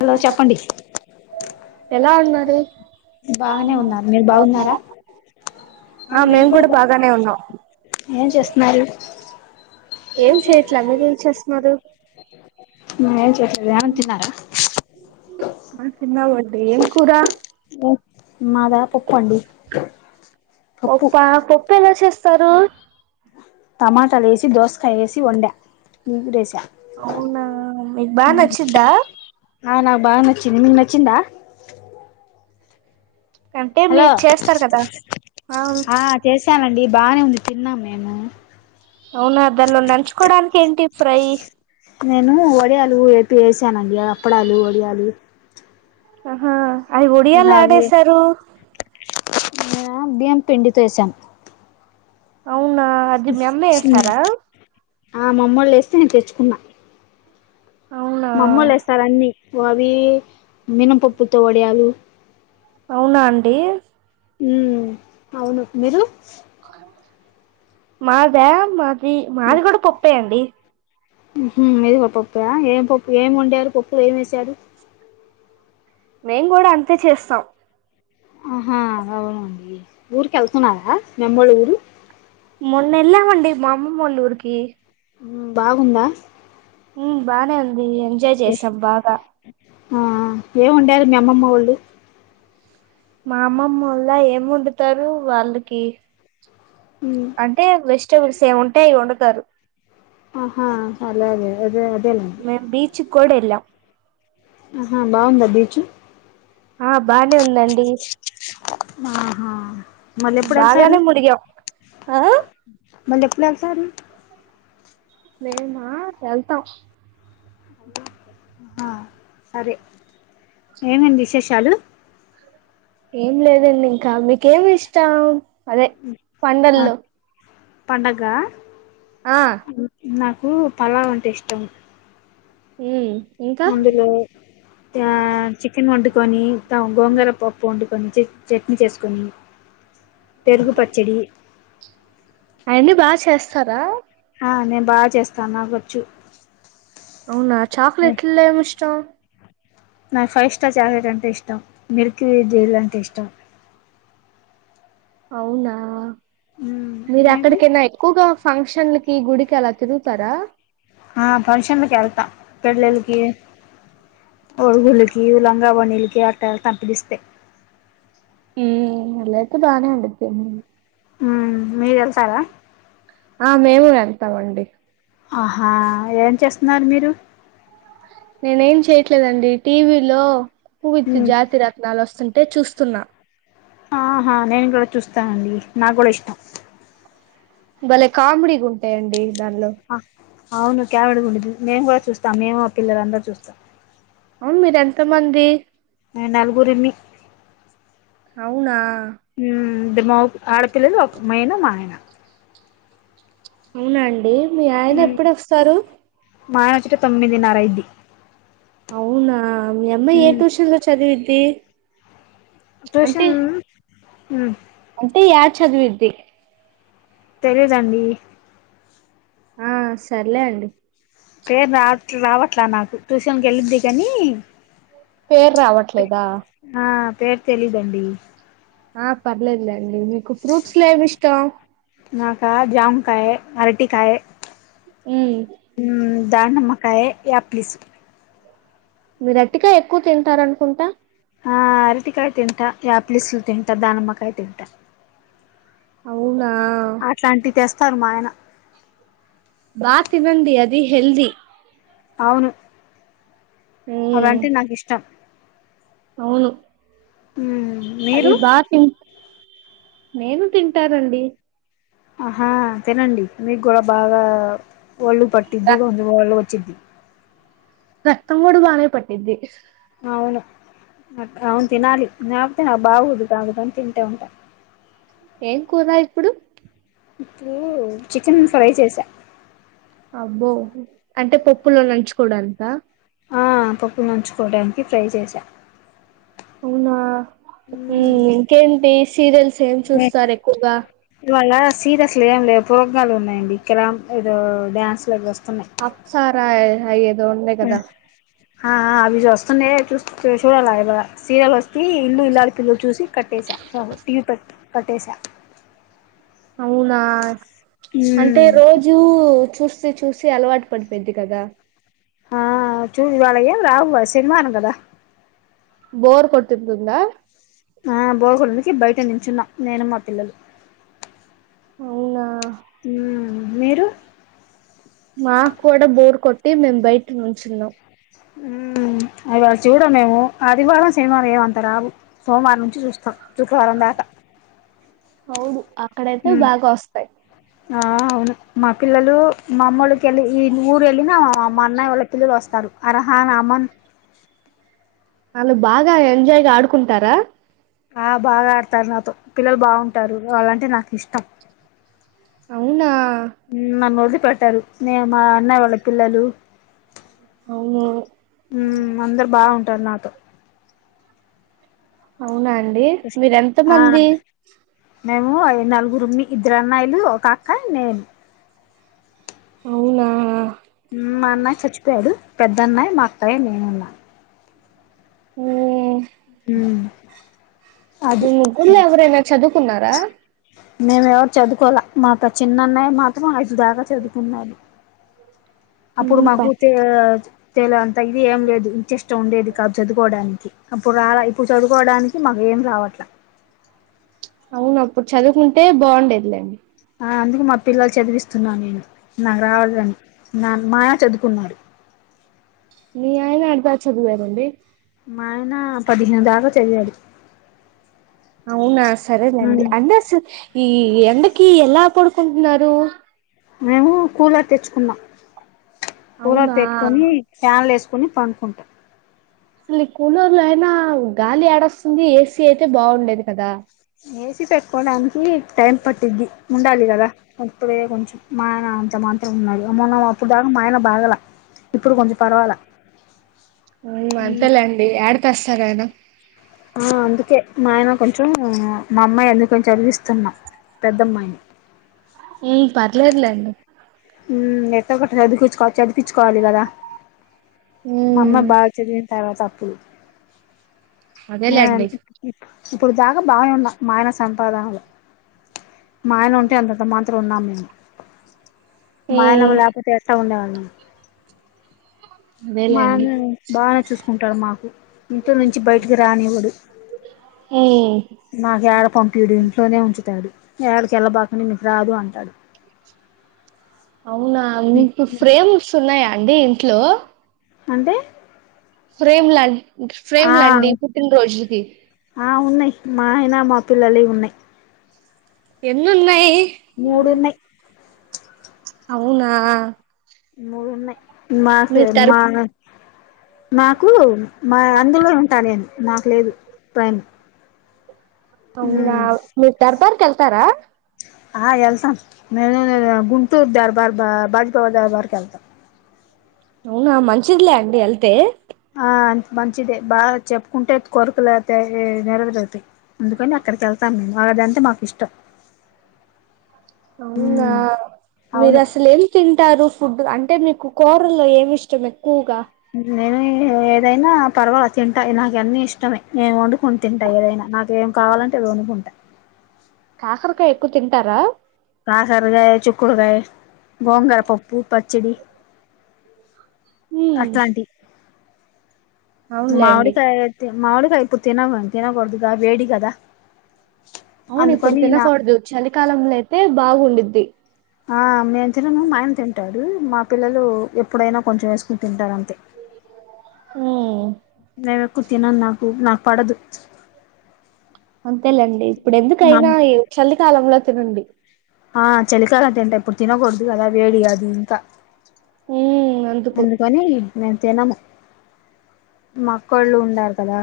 Hello చెప్పండి ఎలా ఉన్నారు బాగానే బాగున్నాం ఉన్నారు అండి మీరు బాగున్నారా అ మేము కూడా బాగానే ఉన్నాం ఏం చేస్తున్నారు ఏం చేయట్లే మీరు ఏం చేస్తున్నారు మయ్ ంత తన్నారా ఆ ఏం కూర మాదా పప్పు అండి పప్ప పప్పు ఎలా చేస్తా టమాటా లేసి దోస్ వన్కాయేసి వండ నీదోస అవునా మీకు బాగా నచ్చిద్దా ఉ హ నాక్ బాగా నచ్చింది మీకు నచ్చిందా అంటే హలో మీరు చేస్తారు కదా అవును ఆ చేశానండి బానే ఉంది తిన్నాం మేమ్ మేము అవునా దానిలో నంచుకోడానికి ఏంటి ఫ్రై వెంచనండి అప్పడాలు వడియాలు ఆహా అవి వడియాలు నావి యాడేసారు మేమ బియ్యం పిండితో వేసాం అవ్ అవునా అది మీ అమ్మ ఎస్తారా ఆ మా అమ్మోళ్ళు వేస్తే నేను తెచ్చుకున్నా అవునా మా అమ్మోళ్ళు వేస్తారు అన్ని అవి మినపప్పుతో వడియాలు అవునా అండి ఉమ్ అవును మీరు మాదా మా మాది మాది కూడా పప్పే అండి హు హు మీది కూడా పప్పా ఏం పప్పు ఏం వండారు పప్పులో ఏం వేసారు. మేం కూడా అంతే చేస్తాం ఆహా అవునుండి ఊరికి వెళ్తున్నారా మీ అమ్మోళ్ళ ఊరు మొన్నెళ్ళామండి మా అమ్మమ్మోళ్ళ ఊరికి ఉమ్ బాగుందా ఉమ్ బానే ఉంది అది ఎంజాయ్ చేసాం బాగా ఆ ఏం వండారు మీ అమ్మమ్మ వాళ్ళు మా అమ్మమ్మల్ల ఏం వండుతారు వాళ్ళకి ఉమ్ అంటే వెస్ట్ వెజిటబుల్స్ ఏం ఉంటే అవి వండుతారు ఆహా అలాగే అదే వన్ మేం బీచ్ కూడేళ్ళం ఆహా బాగుందా బీచ్ ఆ బానే ఉందండి ఆహా మళ్ళీ ఎప్పుడు వెళ్తారు బాగానే మునిగావ్ హా మల్లెప్పుడు ఎళ్తారు మేమా వెళ్తాం ఆ సరే ఏమండీ విశేషాలు ఏం లేదండి ఇంకా మీకేమి ఇష్టం అదే పండల్లో పండగా ఆ నాకు పలావ్ అంటే ఇష్టం హుమ్ అందులో ఆ చికెన్ వండుకొని గోంగరపప్పు వండుకొని చట్నీ చేసుకొని పెరుగు పచ్చడి కదా అ నేను బాగా చేస్తాను నాకొచ్చు అవునా అ చాక్లెట్లో ఏమి ఇష్టం నాకు ఫైవ్ స్టార్ చాక్లెట్ అంటే ఇష్టం మిల్కీ జెల్ అంటే ఇష్టం అవునా మ్మ్ మీరు మీకు ఎక్కడికైనా ఎక్కువగా ఫంక్షన్లకి గుడికి అలా తిరుగుతారా ఆ ఫంక్షన్ల కెళ్తా పెళ్ళిలకి పొరుగులకు ఇల్ గవ నిలికి ఆట్టా ఎళ్తా పిలిస్తే హుమ్ అట్లైతే బానే ఉండిది హ మీరు ఎళ్తార ఆ మేము వెల్తామండి ఆహా ఏం చేస్తున్నారు మీరు నేనే ఏం చేయట్లేదండి టీవీలో కువిస్ మ్మ్ జాతి రత్నాలు వస్తుంటే చూస్తున్న ఆహా నేను కూడ చూస్తానండి నాకు కూడ ఇష్టం బలే కామెడీ గా ఉంటై అండి దానిలో అవును క్యామిడ్ గా ఉండుది మేము కూడ చూస్తాం మేము ఆ పిల్లలందరూ చూస్ అవును మీర్ ఎంత మంది మేం నలుగురిమి అవునా హుమ్ ఇద్దరు మొ ఆడపిల్లలు ఒక్ నేను మా ఆయన అవునా అండి మీ ఆయన మ్మ్ ఎప్పుడొస్తారు మా ఆయన వచ్చేట తొమ్మిదినర అయ్యుది అవునా మీ అమ్మాయి ఏ ట్యూషన్ లో చదివిద్ది ది ట్యూషన్ హమ్ అంటే యాడ చదివిద్ది తెలీదండి ఆ సర్లే అండి పేరు రాట్ రావట్లా నాకు ట్యూషన్కి వెళ్ళిది కానీ పేరు రావట్లేదా ఆ పేరు తెలీదండి ఆ పర్లేద అండి ఫ్రూట్స్ లో ఏం ఇష్టం నాకా జామకాయ అరటికాయ మ్మ్ ధనుమకాయ యా ప్లీస్ మీరు అరటికాయ ఎక్కువ తింటారనుకుంటా ఆ అరటికాయ తింటా ఆప్లీస్లు తింటా దానమ్మకాయ తింటా అవునా అట్లాంటి తెస్తారు మా ఆయన బా తవండి అది హల్ది అవును ఉమ్ అలాంటిది నాకు ఇష్టం అవును హ అది బా తి నేను తింటానండి ఆహా తినండి మీ కూడా బాగా ఒళ్ళు పట్ది ర [unintelligible] ఒళ్ళు వచ్చిద్ది రక్తం కూడ బానేే పట్ది అవును అవును తినాలి నాప్తే నా బాగోదు కాగుదు అంత తి ఉంటా ఏం కూర ఇప్పుడు ఇప్పుడు చికెన్ ఫ్రై చేసా అబ్బో అంటే పప్పులో నంచుకోవడానికి రా ఆ పప్పు నంచుకోవడానికి ఫ్రై చేశా అవునా ఉమ్ ఇంకేంటి సీరియల్స్ చేమ్ చూస్తారు ఎక్కువగా సీదసల్ ఏమ్ లే ప్రోగ్రమ్లు ఉన్నాయండి ఇక్కర ఏదో డ్యాన్స్లు అవి వస్తున్నాయి హైయర్ ఎదో ఉండే కదా ఆ ఆ అవి చస్తున్నాయి కదా చూ చూసి లాగా సీరియల్ వస్తే ఇల్లు ఇల్లాల పిల్లలు చూసి కట్టేసా టీవీ కట్ కట్టేసా అవునా అంటే రోజూ చూస్ సి చూసి అలవాటు పడిపోయింది కదా ఆ చూసి వాళ్ళ ఏం రావు ఆ సినిమాను కదా బోర్ కొట్టు తుందా ఆ బోర్గొట్టనికి బయట నిం చున్న నేను మా పిల్లలు అవునా మీరు మా కుడ బోర్ కొట్టి మేం బయట నుంచున్నాం ఉమ్ అడవి చూడమేము అదివారం సినిమాలు ఏమంత్ తరాబు సోమవారం నుంచి చూస్తా శుక్రవారం దాక అవును అక్కడైతే బాగొస్తాయ్ ఆ అవును మా పిల్లలు మా అమ్మోల్లకి ఎళ్ళి ఈ ఊరు వెళ్ళిన మా అన్నయ్య వాళ్ళ పిల్లలు వస్తారు అరహాన్ అమన్ వాళ్ళు బాగా ఎంజాయ్ గా ఆడుకుంటారా ఆ బాగా ఆడతారు నాతో పిల్లలు బాగుంటారు వాళ్ళంటే నాకు ఇష్టం అవునా నన్ను వదిలిపెట్టరు నే మా అన్నయ వాళ్ళ పిల్లలు అవును అందరు బావుంటారు నాతో అవునా అండి మీరు ఎంత ఆ మంది మేము ఐ నలుగురు మీ ఇద్దరు అన్నాయిలు ఒక అక్క నేను అవునా మా అన్నాయ్ చచ్చిపోయాడు పెద్దన్నయ్ మా అక్కాయి నేనున్నా ఊ హూ అది కున్నారా మేము ఎవరు చదువుకోల మాతో చిన్నన్నయ్య మాత్రం ఐదు దాక చదువుకున్నాను అప్పుడు మ్మ్ ప మాకు తేజ్ తెేల అంతా ఇది ఏం లేదు ఇంట్రెస్ట్ ఉండేది కాదు చదువుకోవడానికి అప్పుడు రా ఇప్పుడు చదువుకోవడానికి మాకు ఏం రావట్ల అవునప్పుడు చదువుకుంటే బావుండేదిలేండి ఆ అందుకు మా పిల్లలు చదివిస్తున్నా నేను నాకు రావాలండి నాన్ మాఆయ చదువుకున్నాడు మీ ఆయన ఎంత చదివారండి మాఆయన పదిహేను దాకా చదివాడు అవునా సరేలేండి అంటే అసల్ ఈ ఈ ఎండకి ఎలా పడుకుంటున్నారు మేము కూలర్ తెచ్చుకున్నాం కూలర్ అవునా పెట్టుకొని ఫ్యాన్లు ఏసుకొని పండుకుంటాం అసలు ఈ కూలర్ లో అయినా గాలి ఏడొస్తుంది ఏసీ అయితే బాగుండేది కదా ఏసీ పెట్టుకోడానికి టైం పట్టిద్ది ఉండాలి కదా ఇప్పుడే కొంచెం మాయన అంత మాత్రం ఉన్నాడు అ మొన్న అప్పుడు దాకా మాయన బాగల ఇప్పుడు కొంచెం పర్వాల ఉ అంతే లేండి ఏడతెస్తారు [unintelligible] ఆ అందుకే మాయన కొంచెం మా అమ్మాయి ఆందుకనే చదివిస్ స్తున్నాం ఏం పర్లేదు లేండి ఉమ్ ఎట్లగోట్ల చదివిపిచ్చు చదివిపించుకోవాలి కదా మమ్మ ఉమ్ బాగా చదివిన తర్వాత [inaudible] నేన్ అదేలేండి ఇప్ ఇప్పుడు దాకా బాగనే ఉన్నా మాయనస్ సంపాదనలు మాయన ఉంటే అంతంత మాత్రం ఉన్నాం మేము మాయన ఉమ్ లేకపోతే ఎట్ట ఉండేవాళ్ళం అదేలేండి మాయన బానే చూసుకుంటాడు మాకు ఇంట్లో నుంచి బయట రానివ్వడు ఉమ్ నాకు ఏడ పంపియడు ఇంట్లోనే ఉంచుతా తాడు ఏడకెళ్ళ బాకనే నీకు రాదు అంటాడు అవునా మీకు ప్రేమ్స్ ఉన్నాయా అండి ఇంట్లో అంటే ఫ్రేమ్లండి ఫ్రేమ్ ఆ లండి పుట్టిన రోజులది ఆ ఉన్నాయి మా ఆయన మా పిల్లలవి ఉన్నాయ్ ఎన్ని ఉన్నాయ్ మూడు మూడున్నాయ్ ఉన్నాయి అవునా మూడు ఉన్నాయి మాకు మీరు దర్ మా నాకు మా అందులో ఉంటా నేను నాకు లేదు ప్రైమ్ అవునా మీ దర్బార్ కెల్తారా ఆ ఎల్తా నేనా గుంటూర్ దర్బార్ బా బాజ్పవ దర్బార్ కెళ్తా అవునా మంచిదిలే అండి వెళ్తే ఆ అంత మంచిదే బాగ చెప్పుకుంటే కొరికలు నెరవేరుగుతాయి అందుకని అక్కడికి వెళ్తాం మేము అదంతే మాకు ఇష్టం అవునా మీరు అవును అసలు ఏం తింటారు ఫుడ్ గానీ అంటే మీకు కూరల్లో ఏమి ఇష్టం ఎక్కువగా నేను ఏదైనా పర్వాల తింటా నాకు అన్నీ ఇష్టమే నేను వండు కొని తింటా ఏదైనా నాకేం కావాలన్ వన్డుకుంట కాకరకాయ ఎక్కువ తింటారా కాకరకాయ చుక్కుడుకాయ గోంగుర పప్పు పచ్చడి హు అట్లాంటివి మామిడికాయ అతే మావళగా అయిపోతతేనావ ఇక్కడి పదాలకు వాయిస్ టైపింగ్ పదాలకు తేడా ఉంది. మవిడుకయ ఇప్పుడు తినాలండి. అవును ఇప్పుడు అందుకని నా తినకూడదు చలికాలంలో అయితే బాగుండద్ది ఆ నెను తెనను మాయన్ తింటారు మా పిల్లలు ఎప్పుడైనా కొంచెం వేసుకుని తింటారు అంతే. ఆ నేను ఎక్కువ తినను నాకు నాకు పడదు అంతే అండి ఇప్పుడు మా ఎందుకైనా ఈ చల్లి స్థాలంలో తినండి ఆ చలి కాల అంత ఎంటా ఇప్పుడు తినదు అ అలా వేడి అదు ఇంకా ఉమ్ అందుకు అందుకని నే జినము మాక్కళ్ళు ఉన్నారు కదా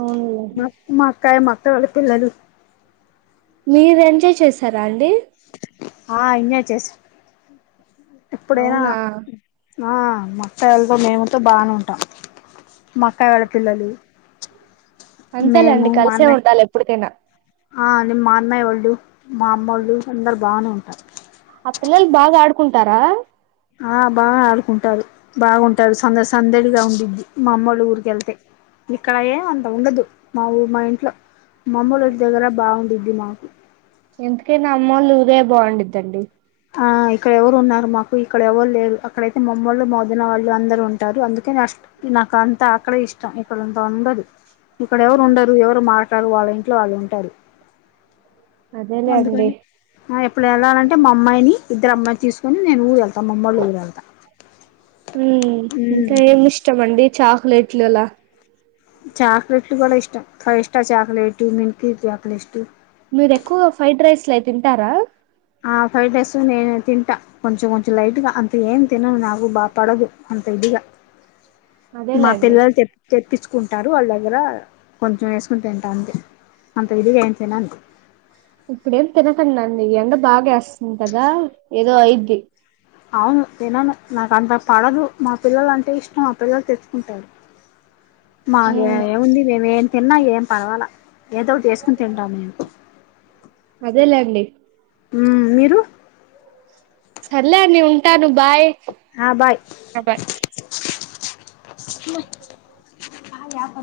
అవునులే మా మా అక్కయ మాక్క వాళ్ళ పిల్లలు మీ రజ చేసాారు ఆ ఇ చేస్ ఎప్పుడైనా అవునా ఆ మత్తయలతో మేముతో బాగా ఉంటాం అట్ట అంతేలండి మేము మా కలిసే అన్నయ్య ఉండాలి ఎప్పుటికైనా. ఆ నిమ్ అన్నయ ఒళ్ళు మా అమ్మళ్ళు చూ అందరు బాగానే ఉంటారు ఆ పిల్లలు బాగా ఆడుకుంటారా? ఆ బాగా ఆడుకుంటారు బాగుంటాడు సంద సందడిగా ఉండింది. మా అమ్మళ్ళ ఊరికి వెళ్తే ఇక్కడ అంత ఉండదు. మా ఊ మా ఇంట్ [inaudible] మమ్మూలటి దగ్గర బావుంద్ది నాకు ఎందుకైనా అమ్మోళ్లుఊదే బాగుంద్దండి ఆ ఇక్కడ ఎవరు ఉన్నారు మాకు ఇక్కడ ఎవరు లేరు అక్కడైతే మమ్మళ్ మౌదన వాళ్ళు అందరు ఉంట అనిటారు అందుకని అ నాకు అంతా అక్కడ ఇష్టం. ఇక్కడంత ఉండదు ఇక్కడ ఎవరు ఉండరు ఎవరు మాట్లారు. వాళ్ళ ఇంట్లో వాళ్ళు ఉంటారు. అదేలే అండి అందుకని ఎప్పుడు వెళ్ళాలంటే మా అమ్మాయిని ఇద్దరు అమ్మాయి తీసుకొని నేను ఊరు వెళ్తా మామోల ఊరు వెళ్తా చాక్లేెట్లులా చాక్లేెట్ కూడా ఇష్ట ఫైవ్ స్టార్ చాక్లలేట్ మింకీ చాక్లేెట్ మీరు ఎక్కువ ఫ్రైడ్ రైస్లు అయి తింటారా ఆ ఫ్రైడ్ రైస్ నేను తింటా కొంచెం కొంచెం లైట్గా అంత ఏం తినను నాకు బాగా పడదు అంత ఇదిగా మా అదేలే అండి పిల్లలు తె తెప్పించుకుంటారు వాళ్ళ దగ్గర కొంచెం వేసుకొని తింటా అంతే అంత విధిగా ఏం తినను ఇప్పుడేం తినకకండి ఎండ బా గ్యాస్ కదా ఏదో అయిద్ది అవును తినను నాకు అంత పడదు మా పిల్లలు అంటే ఇష్టం మా పిల్లలు తే ఉంటాారు మాకు ఉమ్ ఏముంది మేము ఏం తిన్నా ఏం పర్వాలా ఏదో ఒకటి ఎసుకోని తింటాము మేము అదేలేండి హ్మ్ మీరు సర్లేండి ఉంటాను బాయ్ ఆ బాయ్ బాయ్